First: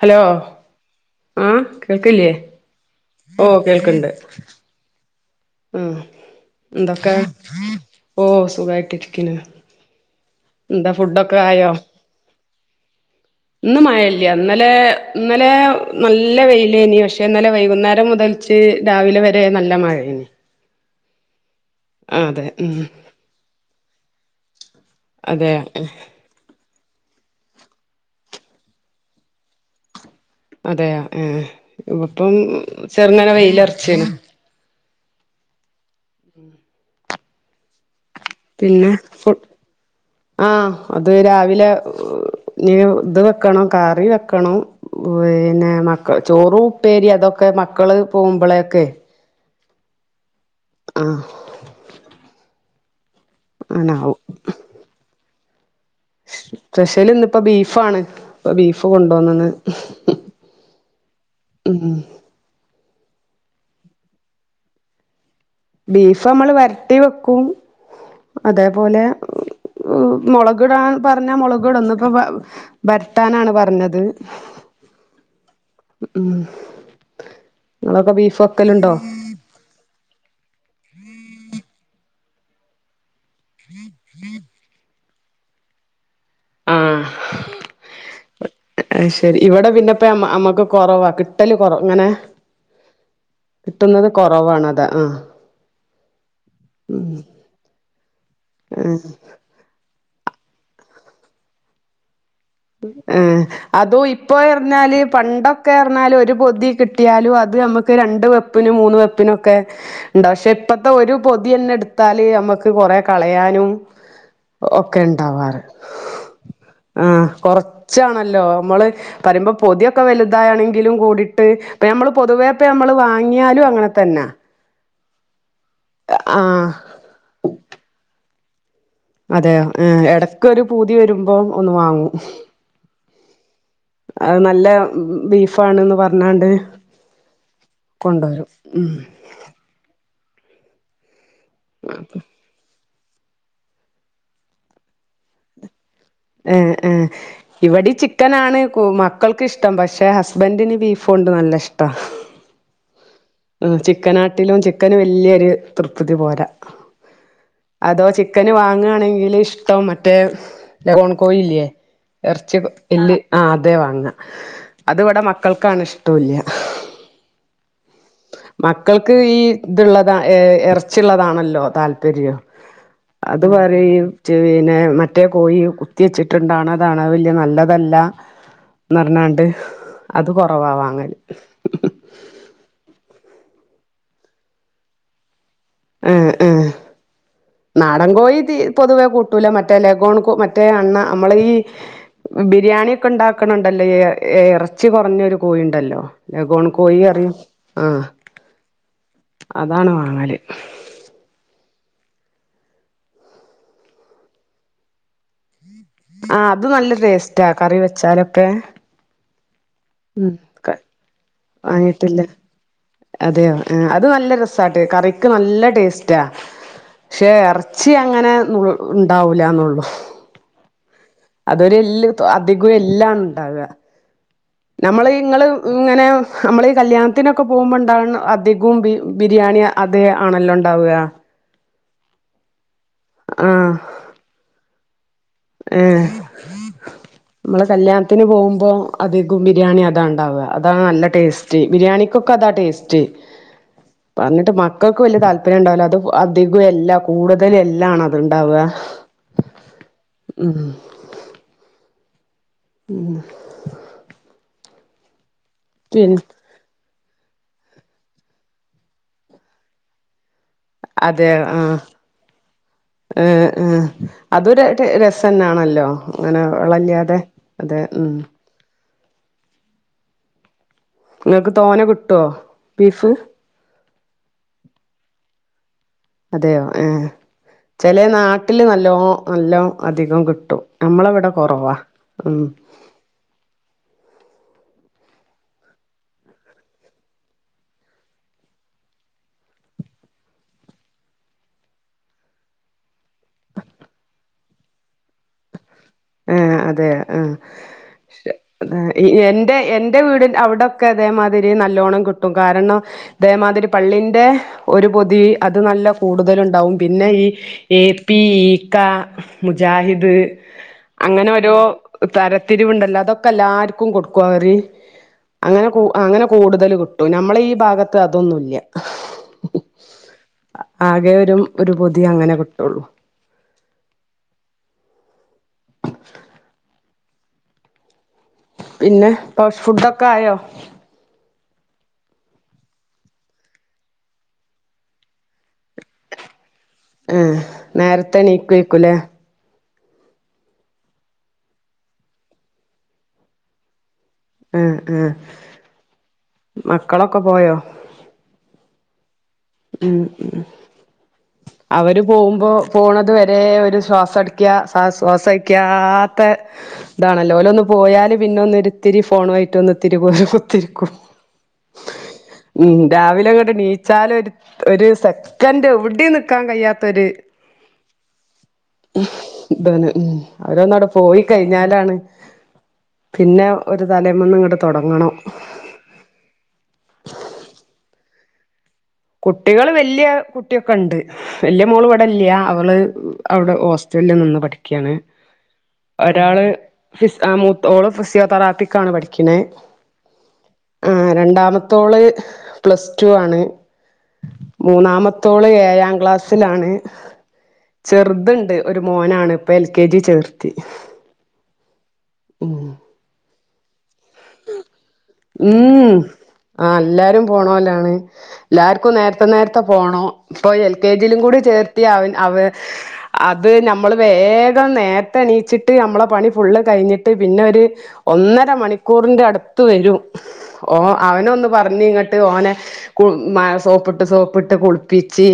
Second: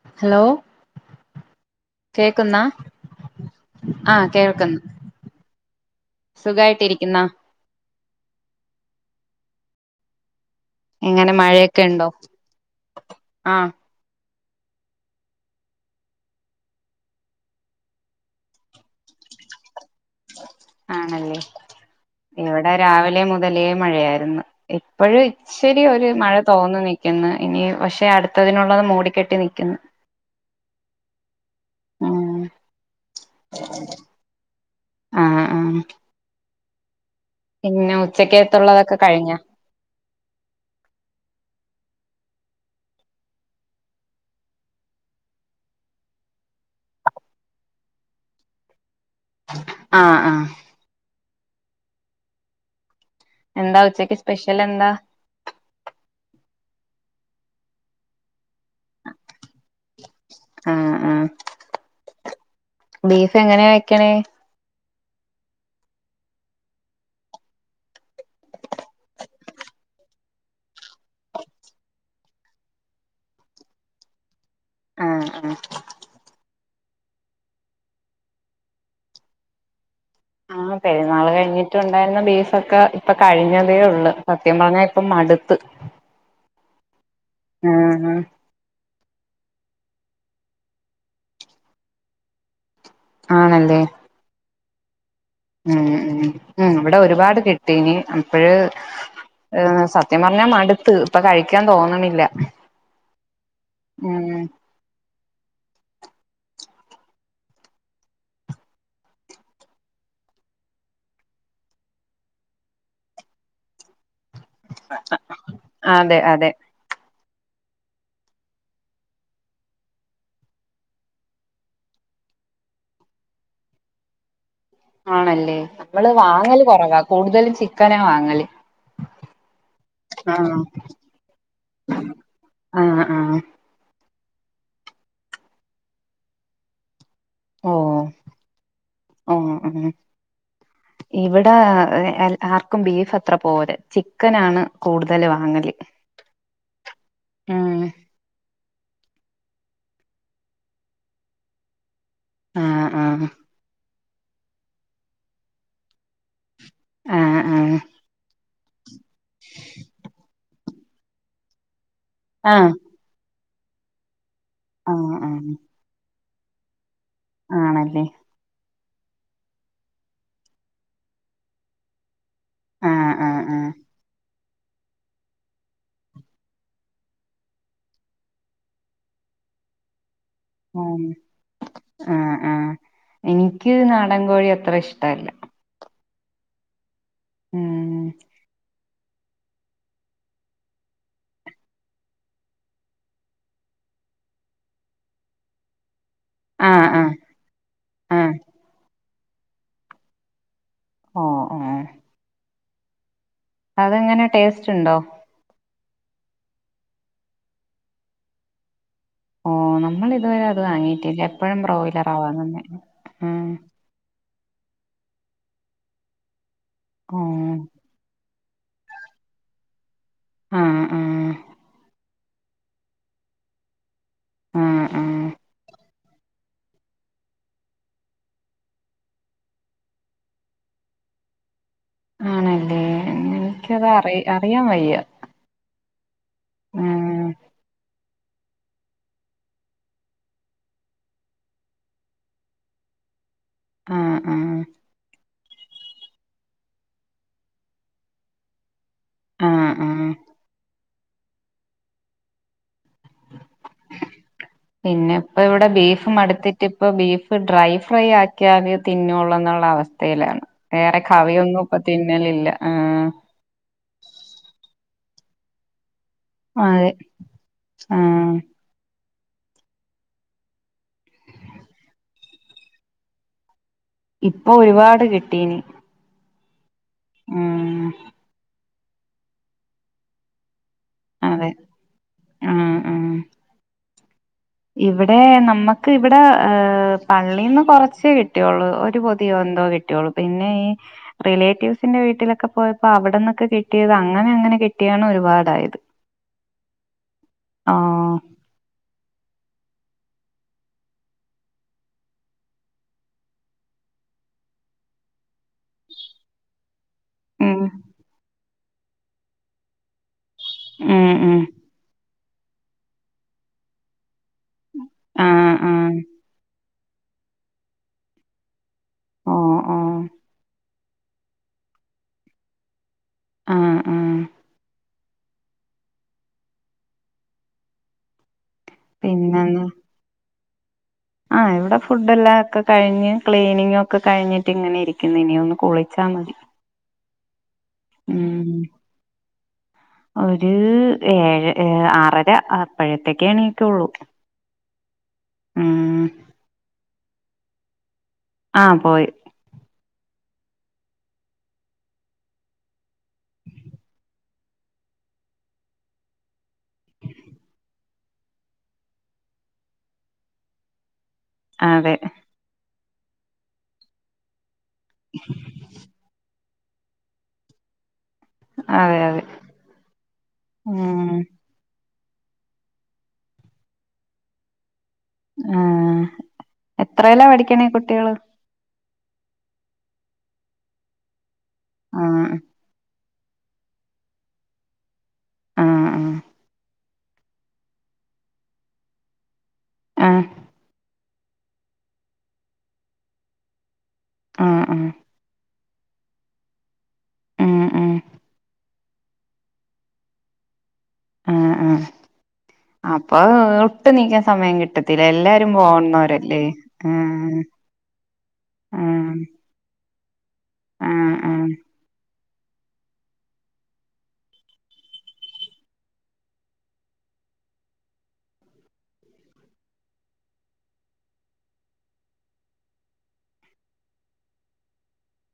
Hello. ഉം കേൾക്ക്ല്ലേ കേക്കുന്നാ ഓഹ് കേൾക്ക്ണ്ട്. ആഹ് കേൾക്കുന്നു ഉം എന്തക്കെ. സുഖായിട്ടിരിക്കുന്നാ ഓഹ് സുഖായിട്ടിരിക്കിന് എന്താ എങ്ങനെ ഫുഡൊക്കെ ആയോ മഴയൊക്കെ ഉണ്ടോ ആഹ് ഇന്ന് മയല്ല ഇന്നലെ ഇന്നലെ നല്ല വെയിലേനി ഇനി പക്ഷെ ഇന്നലെ വൈകുന്നേരം മുതൽ കുച്ച് രാവിലെ വരെ നല്ല മഴയുണ്ട് ആണല്ലേ അതെ എവിടെ ഉം രാവിലെ മുതലേ മഴയായിരുന്നു എപ്പഴും അതെ ശരി ഒരു മഴ തോന്നുന്നു നിൽക്കുന്നു ഇനി പക്ഷെ അടുത്തതിനുള്ളത് മൂടിക്കെട്ടി നിക്കുന്നു അതെയ ഏഹ് ഇപ്പം ഉം ചെറുങ്ങന വെയിലറച്ചീന ആഹ് ആഹ് പിന്നെ പിന്നെ ഉച്ചക്കത്തുള്ളതൊക്കെ കഴിഞ്ഞ ആഹ് അത് രാവിലെ ന ഇത് വെക്കണം കാറി വെക്കണം പിന്നെ മക്ക ചോറ ഉപ്പേരി അതൊക്കെ മക്കള് പോകുമ്പളേൊക്കെ ആഹ് ആഹ് ആഹ് എന്താ ഉച്ചക്ക് അങ്ങനാവും സ്പെഷ്യൽ എന്താ സ്പെഷ്യൽ ഇന്നിപ്പോ ബീഫാണ് ഇപ്പൊ ബീഫ് കൊണ്ടോന്നണ് ഉം ഉം ബീഫ് എങ്ങനെയാ വെക്കണേ ബീഫ് നമ്മൾ വരട്ടി വെക്കും അതേപോലെ മുളകടാൻ പറഞ്ഞാ മുളകട ഒന്ന ഇപ്പോ വരട്ടാനാണ് പറഞ്ഞത് ആഹ് ആഹ് ഉം നിങ്ങളൊക്കെ ബീഫ് വെക്കലുണ്ടോ ആഹ് പെരുന്നാൾ കഴിഞ്ഞിട്ടുണ്ടായിരുന്ന ബീഫക്കെ ഇപ്പൊ കഴിഞ്ഞതേ ഉള്ളൂ സത്യം പറഞ്ഞ ഇപ്പം മടുത്ത് ആഹ് ഉം ഉം അയ്ശരി ഇവിടെ പിന്നെപ്പ അമ്മക്ക് കൊറവാ കിട്ടല് കൊറവ അങ്ങനെ ആണല്ലേ കിട്ടുന്നത് കുറവാണ് അതാ ആഹ് ഉം ഉം ഉം ഇവിടെ ഒരുപാട് കിട്ടീനി അപ്പഴ് ഏഹ് സത്യം പറഞ്ഞാ മടുത്ത് ഇപ്പൊ കഴിക്കാൻ തോന്നണില്ല ഉം അതും ഉം ഇപ്പൊ പറാല് പണ്ടൊക്കെ അറിഞ്ഞാല് ഒരു പൊതി കിട്ടിയാലും അത് നമുക്ക് രണ്ട് വെപ്പിനും മൂന്ന് വെപ്പിനൊക്കെ ഉണ്ട പക്ഷെ ഇപ്പത്തെ ഒരു പൊതിയന്നെ എടുത്താലും നമ്മക്ക് കൊറെ കളയാനും ഒക്കെ ഉണ്ടാവാറ് അതെ അതെ ആഹ് കൊറച്ചാണല്ലോ നമ്മള് പറയുമ്പോ പൊതിയൊക്കെ വലുതാണെങ്കിലും കൂടിട്ട് ഇപ്പ നമ്മൾ പൊതുവേപ്പ നമ്മള് വാങ്ങിയാലും അങ്ങനെ തന്നെ ആണല്ലേ നമ്മള് ആ വാങ്ങല് കുറവാ കൂടുതലും ചിക്കനാ വാങ്ങല് അതയൊ ഏഹ് ആഹ് എടക്കൊരു പൂതി വരുമ്പോ ഒന്ന് വാങ്ങൂ ആഹ് ആഹ് അത് നല്ല ബീഫ ആണ്ന്ന് പറഞ്ഞാണ്ട് കൊണ്ടരും ഉം ആഹ് ആഹ് ഇവിടെ ആർക്കും ബീഫ് അത്ര പോര ചിക്കനാണ് കൂടുതൽ വാങ്ങല് [inaudible] ഏഹ് ഏഹ് ഉം ഇവിടെ ച ച്ചിക്കനാണ് മക്കൾക്ക്ഷ്ടം പക്ഷെ ഹസ്ബൻഡിന് ബീഫുണ്ട് നല്ല ഇഷ്ട്ടാ ആഹ് ആഹ് മ് ചിക്കനാട്ടിലും ചിക്കന് വല്യൊരു തൃപ്തി പോരാ ആഹ് ആഹ് അതോ ചി ചിക്കന് വാങ്ങുകാണെങ്കില് ഇഷ്ടം മറ്റേ ലോൺ കോഴില്ലേ എർച്ചി ആഹ് ഇല് ആ അതെ വാങ്ങ ആഹ് അതിവിടെ ആഹ് മക്കൾക്കാണെ ഇഷ്ടല്യ ആണല്ലേ മക്കൾക്ക് ഈ ഇത്ള്ളതാ ഏ എറച്ചിയുള്ളതാണല്ലോ താല്പര്യം ആഹ് ആഹ് ആഹ് അതുവരെയും പിന്നെ മറ്റേ കോഴിയെ കുത്തി വെച്ചിട്ടുണ്ടാണതാണ് അത് വല്യ നല്ലതല്ല ന്ന് പറഞ്ഞാണ്ട് അത് ഉം കൊറവാവാങ്ങല് ആഹ് ആഹ് എനിക്ക് നാടൻ കോഴി അത്ര ഇഷ്ടല്ല ഉം ഉം ഉം നാടൻ കോഴീ തീ പൊതുവെ കൂട്ടൂല മറ്റേ ലഗോൺ മറ്റേ അണ്ണ നമ്മളെ ഈ ബിരിയാണി ഒക്കെ ഉണ്ടാക്കണണ്ടല്ലോ എ എറച്ചി കുറഞ്ഞൊരു കോഴി ണ്ടല്ലോ ലഗോൺ ആഹ് കോയി ആഹ് അറിയും ആഹ് അതാണ് വാങ്ങാല് ഓ ഓ അതെങ്ങനെ ടേസ്റ്റ് ഉണ്ടോ ആഹ് അത് നല്ല ടേസ്റ്റാ കറി വെച്ചാലൊക്കെ ഓ നമ്മൾ ഉം ഇതുവരെ അത് വാങ്ങിയിട്ടില്ല എപ്പോഴും ബ്രോയ്ലറ വാങ്ങുന്നെ ഉം ഉം അത് നല്ല രസാ ട്ടെ കറിക്ക് നല്ല ടേസ്റ്റാ പക്ഷേ ഓഹ് എറ ച്ചി അങ്ങനെ ഉണ്ടാവൂല്ല എന്നുള്ളൂ ആഹ് ആഹ് അതൊരുല്ല് അധികവും എല്ലാണ് ഉണ്ടാവുക ആഹ് നമ്മള് ആഹ് ഇങ്ങള് ഇങ്ങനെ നമ്മള് ഈ കല്യാണത്തിനൊക്കെ പോകുമ്പോണ്ടാണ് അധികവും ബിരിയാണി അത് ആണല്ലോ ഉണ്ടാവുക ആണല്ലേ എനിക്കത് അറി അറിയാൻ വയ്യ ആഹ് ഉം അമ്മള് കല്യാണ ത്തിന് പോകുമ്പോൾ അധികം ബിരിയാണി അതാ ഉണ്ടാവുക അതാണ് നല്ല ടേസ്റ്റ് ബിരിയാണിക്കൊക്കെ അതാ ടേസ്റ്റ് ആഹ് പറഞ്ഞിട്ട് ആഹ് മക്കൾക്ക് വലിയ താ ത്പര്യം ഉണ്ടാവില്ല അത് അധികം എല്ല കൂടുതലും എല്ലാണ് അത്ണ്ടാവുക ആഹ് ആഹ് ഉം ഉം പിന്നെ ഇപ്പ ഇവിടെ പിൻ ബീഫും മടുത്തി ട്ടിപ്പൊ ബീഫ് ഡ്രൈ ഫ്രൈ ആക്കിയാലെ തിന്നൊള്ളൊന്നുള്ള എന്നുള്ള അവസ്ഥയിലാണ് വേറെ അതെ കറിയൊന്നും ഇപ്പ ആഹ് തിന്നലില്ല ആഹ് ഏഹ് ഏഹ് അതൊരു രസന്നാണല്ലോ അങ്ങനെ അതെ വള്ളല്ലാതെ അതെ ഉം ആഹ് നിങ്ങൾക്ക് തോനെ കിട്ടുവോ ബീഫ് ഇപ്പൊ ഒരുപാട് കിട്ടീന് അതെയോ ഏ ചില നാട്ടില് നല്ലോ നല്ലോ അധികം കിട്ടും നമ്മളവിടെ അതെ കൊറവാ ഉം ആഹ് ആഹ് ഇവിടെ നമ്മുക്ക് ഇവിടെ ഏഹ് പള്ളീന്ന് കുറച്ചേ കിട്ടിയോള്ളൂ ഒരു പൊതിയോ എന്തോ കിട്ടിയോള്ളു പിന്നെ ഈ റിലേറ്റീവ്സിന്റെ വീട്ടിലൊക്കെ പോയപ്പോ അവിടെന്നൊക്കെ കിട്ടിയത് അങ്ങനെ അങ്ങനെ കി ട്ടിയാണ് ഒരുപാടായത് ആഹ് അതെയൊ ആഹ് ആഹ് എന്റെ എന്റെ വീടി അവിടൊക്കെ അതേമാതിരി നല്ലോണം കിട്ടും കാരണം ഇതേമാതിരി പള്ളിന്റെ ഒരു പൊതി അത് നല്ല കൂടുതല് ഇണ്ടാവും. പിന്നെ ഈ ഉം എ പി, ഈക്ക, മുജാഹിദ്. ഉം അങ്ങനെ ഉം ഒരോ തരത്തിരിവ്ണ്ടല്ലൊ. അതൊക്കെ എല്ലാർക്കും കൊടുക്കും അവരി ആഹ് അങ്ങനെ കൂ ആഹ് അങ്ങനെ കൂടുതല് കിട്ടും. നമ്മളെ ഈ ഭാഗത്ത് അതൊന്നുല്ല. ഓഹ് ഓഹ് ആകെ ഒരു പൊതി അങ്ങനെ കിട്ടൊള്ളു. ആഹ് ആഹ് പിന്നെ ഫാസ് ഫുഡൊക്കെ ആയോ. ആ ഇവിടെ ഫുഡെല്ലാം ഒക്കെ കഴിഞ്ഞ്. ക്ലീനിങ്ങൊക്കെ കഴിഞ്ഞ്ട്ട് ഇങ്ങനെ ഇരിക്കുന്നു. ഇനി ഒന്ന് കുളിച്ചാ മതി. ഏഹ്. ഉം ഒരു ഏഴഏ ആറര അപ്പഴത്തേക്ക് എണീറ്റൊള്ളു. ആ ആ. മക്കളൊക്കെ പോയോ. ആ പോയി ഉം. ഉം. അവര് പോകുമ്പോ പോണതു വരെ ഒരു ശ്വാസം ഇട്ക്ക ശ്വാസയ്ക്കാത ത്തെ ഇതാണല്ലോ. ഓലൊന്ന് പോയാല് പിന്നെ ഒന്ന് ഒരിത്തിരി ഫോൺ ആയിട്ട് ഒന്ന് ഒത്തിരി പോലെ കുത്തിരിക്കും. അതെ ഉം രാവിലെ ഇങ്ങട്ട് നീച്ചാല് ഒരു ഒരു സെക്കൻഡ് എവി ടിം നിക്കാൻ കഴിയാത്തൊരു അതെ അതെ ഇതാണ്. ഉം അവരൊന്നണ്ട് ഉം പോയി കഴിഞ്ഞ ഞ്ഞാലാണ് പിന്നെ ഒരു തലേമന്ന് ഇങ്ങട്ട് തൊടങ്ങണം. ആ എത്രേലാ. പഠിക്ക്ണെ കുട്ട്യേള്. കുട്ടികള് വല്യ കുട്ട്യാെക്കെ ഇണ്ട്. വല്യ മോള് ആ ഇവ്ടെ ഇല്ല. അവള് അവള് ഹോസ്റ്റല് നിന്ന് പഠിക്ക്യാണ്. ആ ഒരാള് ഫി [unintelligible] മൂ ഓള് ഫിസിയോതെറാപ്പിക്കാണ് പഠിക്ക്ണെ ആ ആ രണ്ടാമത്തോള് പ്ലസ് ടു ആണ്. ആ ആ മൂന്നാമത്തോള് ഏയാം ക്ലാസ്സിലാണ്. ഉം ഉം ചെറ്ത്ണ്ട്. ഒരു മോനാണ്. ഇപ്പൊ എൽ കെ ജി ചേർത്തി. ആ. ആ. അപ്പൊ ഒട്ട് നീക്ക സമയം കിട്ടത്തില്ല. എല്ലാരും ഉം പോകുന്നോരല്ലെ. ആ എല്ലാരും ഏഹ്. ഏഹ് ത്തെ പോണോ. ഇപ്പൊ എൽ കെ ജിയിലും കൂടി ചേർത്തി അവൻ അവ അത് നമ്മൾ വേഗം നേരത്തെ എണീച്ചിട്ട് അമ്മളെ പണി ഫുള്ള് കഴിഞ്ഞിട്ട് പിന്നെ ഒര് ഒന്നര മണിക്കൂറിന്റെ അടുത്ത് വെരും. ഓ അവനെ ഒന്ന് പറഞ്ഞി ഇങ്ങട്ട് ഓനെ കു സോപ്പിട്ട് സോപ്പിട്ട് കുളി പിച്ചി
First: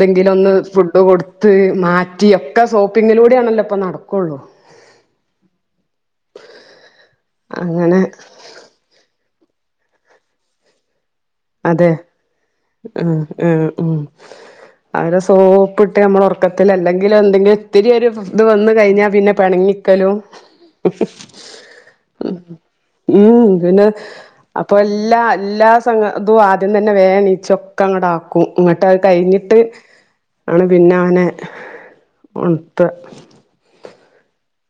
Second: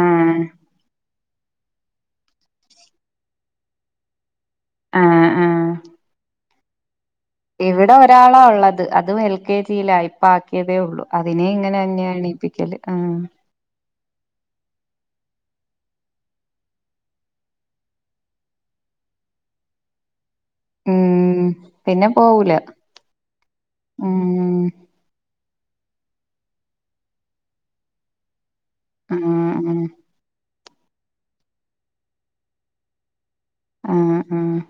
ആ ഒന്ന് ഫുഡ് കൊടു ത്ത് മാറ്റി ഒക്കെ സോപ്പിങ്ങിലൂടെ ആണല്ലോ ഇപ്പ നടക്കൊള്ളു. ആ. ആ. ഇവിടെ അങ്ങനെ ഒരാളാ ഇള്ളത്. അതും എൽ കെ ജീലാ. ഇപ്പ ആക്കിയതെ ഒള്ളു. അതിനെ ഇങ്ങനെ തന്നേണ് എണീപ്പിക്കല്. ഏഹ്. ഉം അവരെ സോപ്പ്ട്ട് അമ്മളെ ഒറക്കത്തില് അല്ലെങ്കിൽ എന്തെങ്കിലും ഇത്തിരി ഒരു ഇത് വന്ന് കഴിഞ്ഞാൽ പിന്നെ പെണങ്ങിക്കലും ഉം പിന്നെ പോവൂല ഉം പിന്നെ ഉം അപ്പൊ എല്ലാ എല്ലാ സം അതും ആദ്യം തന്നെ വേം എണീചൊക്കെ അങ്ങട്ട് ആക് ഇങ്ങോട്ട് അത് ആഹ് കഴിഞ്ഞിട്ട് ആഹ് ആണ് പിന്നെ അവനെ ഉണത്ത ആഹ് ആഹ്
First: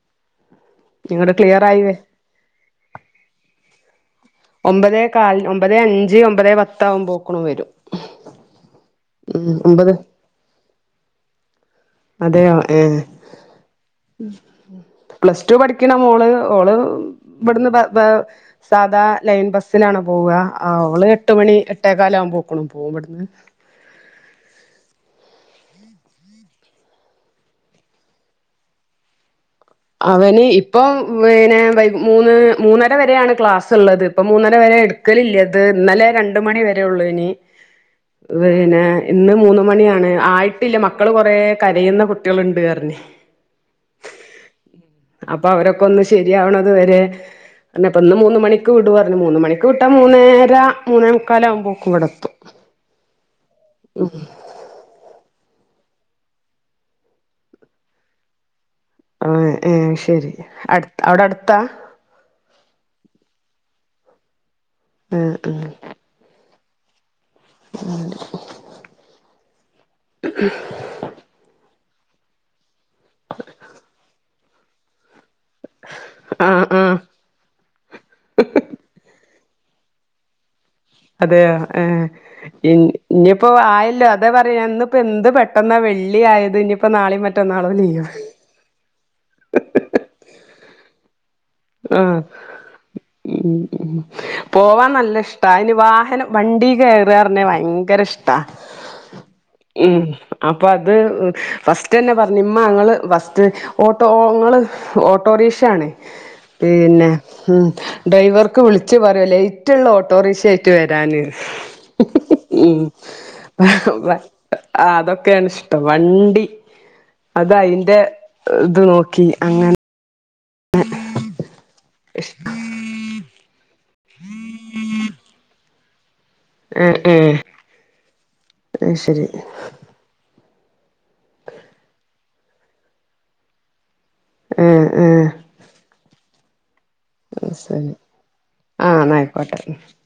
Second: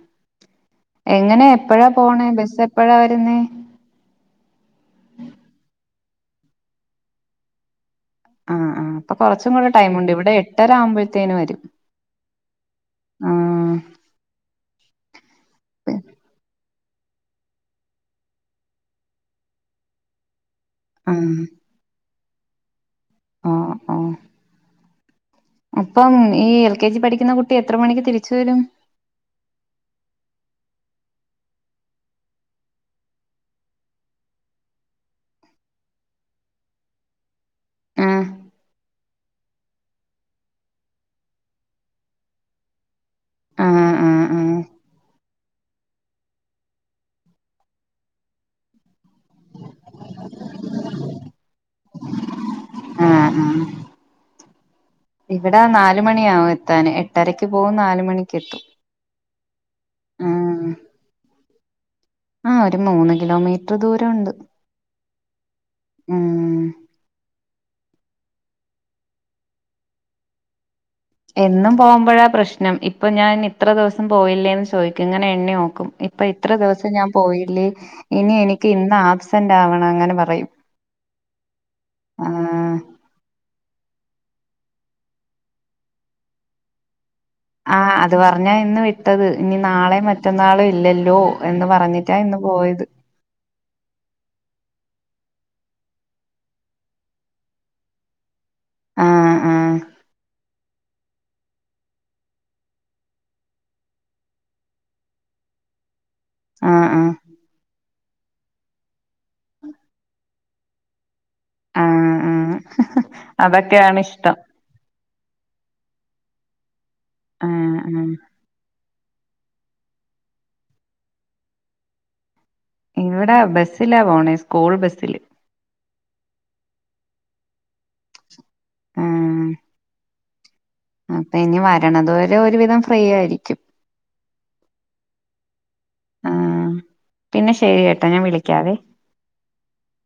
ഇങ്ങട് എങ്ങനെ ക്ലിയർ ആയി എപ്പഴാ വ പോണെ ബസ് എപ്പഴാ വരുന്നേ ഒമ്പതേ കാൽ ഒമ്പതേ അഞ്ച് ഒമ്പത് പത്താകുംപോക്ക്ണ് വരും ആഹ് ആഹ് അപ്പൊ ഉം കുറച്ചും കൂടെ ഒമ്പത് ടൈമുണ്ട് ഇവിടെ എട്ടര ആവുമ്പോഴത്തേന് വരും അതെയോ ഏഹ് ആഹ് പ്ലസ് ടു പഠിക്ക്ണ മോള് ഓള് ഇവിടുന്ന് സാധാ ലൈൻ ബസിലാണ് പോവാ ഓള് എട്ട് ആഹ് മണി എട്ടേ കാലാവകുമ്പോക്കും പോവുമ്പടുന്ന് ഓഹ് ഓഹ് അപ്പം ഈ എൽ കെ ജി പഠിക്കുന്ന കുട്ടി എത്ര മണിക്ക് തിരിച്ചു വരും അവന് ഇപ്പൊ പിനെ മൂന്ന് മൂന്നര വരെയാണ് ക്ലാസ് ള്ളത് ഇപ്പ മൂന്നര വരെ എ ക്ക്ലില്ലത് ഇന്നലെ രണ്ട് മണി വരെ ഒള്ളോയിന്നു ആഹ് പിന്നെ ഇന്ന് മൂന്ന് മണിയാണ് ആയിട്ടില്ല മക്കള് കൊറെ കരയുന്ന കുട്ടികളുണ്ട്ന്ന് പറഞ്ഞ് ആഹ് ആഹ് ആഹ് അപ്പൊ അവരൊക്കെ ഒന്ന് ശരിയാവണത് വരെ നേ പ്പൊ ഇന്ന് മൂന്ന് മണിക്ക് വിടു പറഞ്ഞു മൂന്ന് മണിക്ക് വിട്ടാ മുന്നേര മൂന്നേ മുക്കാലാവകുമ്പോക്കും ഇവടെത്തും ആഹ് ഇവടെ നാല് മണിയാവും എത്താന് എട്ടരക്ക് പോകും നാല് മണിക്ക് എത്തും ഏഹ് ഏഹ് ശെരി അടു അവിടെ അടുത്താ ആ ഒരു മൂന്ന് കിലോമീറ്റർ ദൂരംണ്ട് ഏഹ് ഉം എന്നും പോകുമ്പോഴാ പ്രശ്നം ഇപ്പൊ ഞാൻ ഇത്ര ദിവസം പോയില്ലേന്ന് ചോയി ക്കും ഇങ്ങനെ എണ്ണിനോക്കും ഇപ്പൊ ആ ആ ഇത്ര ആ ദിവസം ഞാൻ പോയില്ലേ ഇനി എനിക്ക് ഇന്ന് ആബ്സെന്റ് ആവണം അങ്ങനെ പറയും അതെയോ ഏ ആഹ് ഇന് ഇഞ്ഞിപ്പോ ആയല്ലോ അതാ പറയ ഇന്നിപ്പോ എന്ത് പെട്ടെന്നാ വെള്ളി ആയത് ഇനി ഇപ്പ നാളിം മറ്റന്നാളും ആഹ് ലീവാ അത് പറഞ്ഞാ ഇന്ന് വിട്ടത് ഇനി നാളെ മറ്റന്നാളും ഇല്ലല്ലോ എന്ന് ആ പറഞ്ഞിട്ടാ ഇന്ന് പോയത് ഉം പോവാൻ നല്ല ഇഷ്ട അയ്ന് വാഹനം വണ്ടി കയറിയറിഞ്ഞ ഭയങ്കര ഇഷ് ടാ ആഹ് ആഹ് ഉം അപ്പ അത് ഫസ്റ്റ് തന്നെ പറഞ്ഞ് മ്മ ഞള് ഫസ്റ്റ് ഓട്ടോ ങ്ങള് ഓട്ടോറിക്ഷ ആണ് ആഹ് പിന്നെ ഉം ഡ്രൈവർക്ക് വിളിച്ച് പറയൊ ലേറ്റ്ള്ള ഓട്ടോറിക്ഷയായിട്ട് വരാന് ആഹ് ആഹ് ആഹ് ഉം അതൊക്കെയാണ് ആഹ് ഇഷ്ടം അതൊക്കെയാണ് ഇഷ്ടം വണ്ടി അത ആഹ് അയിൻ്റെ ആഹ് ഇത് നോക്കി അങ്ങനെ ആ ഇഷ് ഇവിടെ ബസ്സിലാ പോണേ സ്കൂൾ ബസ്സില് ഏഹ് ഏ അയ് ശെരി അപ്പ ഇനി വരണതു വരെ ഒരുവിധം ഫ്രീ ആയിരിക്കും ഏഹ് ഏഹ് ആഹ് പിന്നെ ശെരി ശരി കേട്ടാ ഞാൻ വിളിക്കാവേ [unintelligible]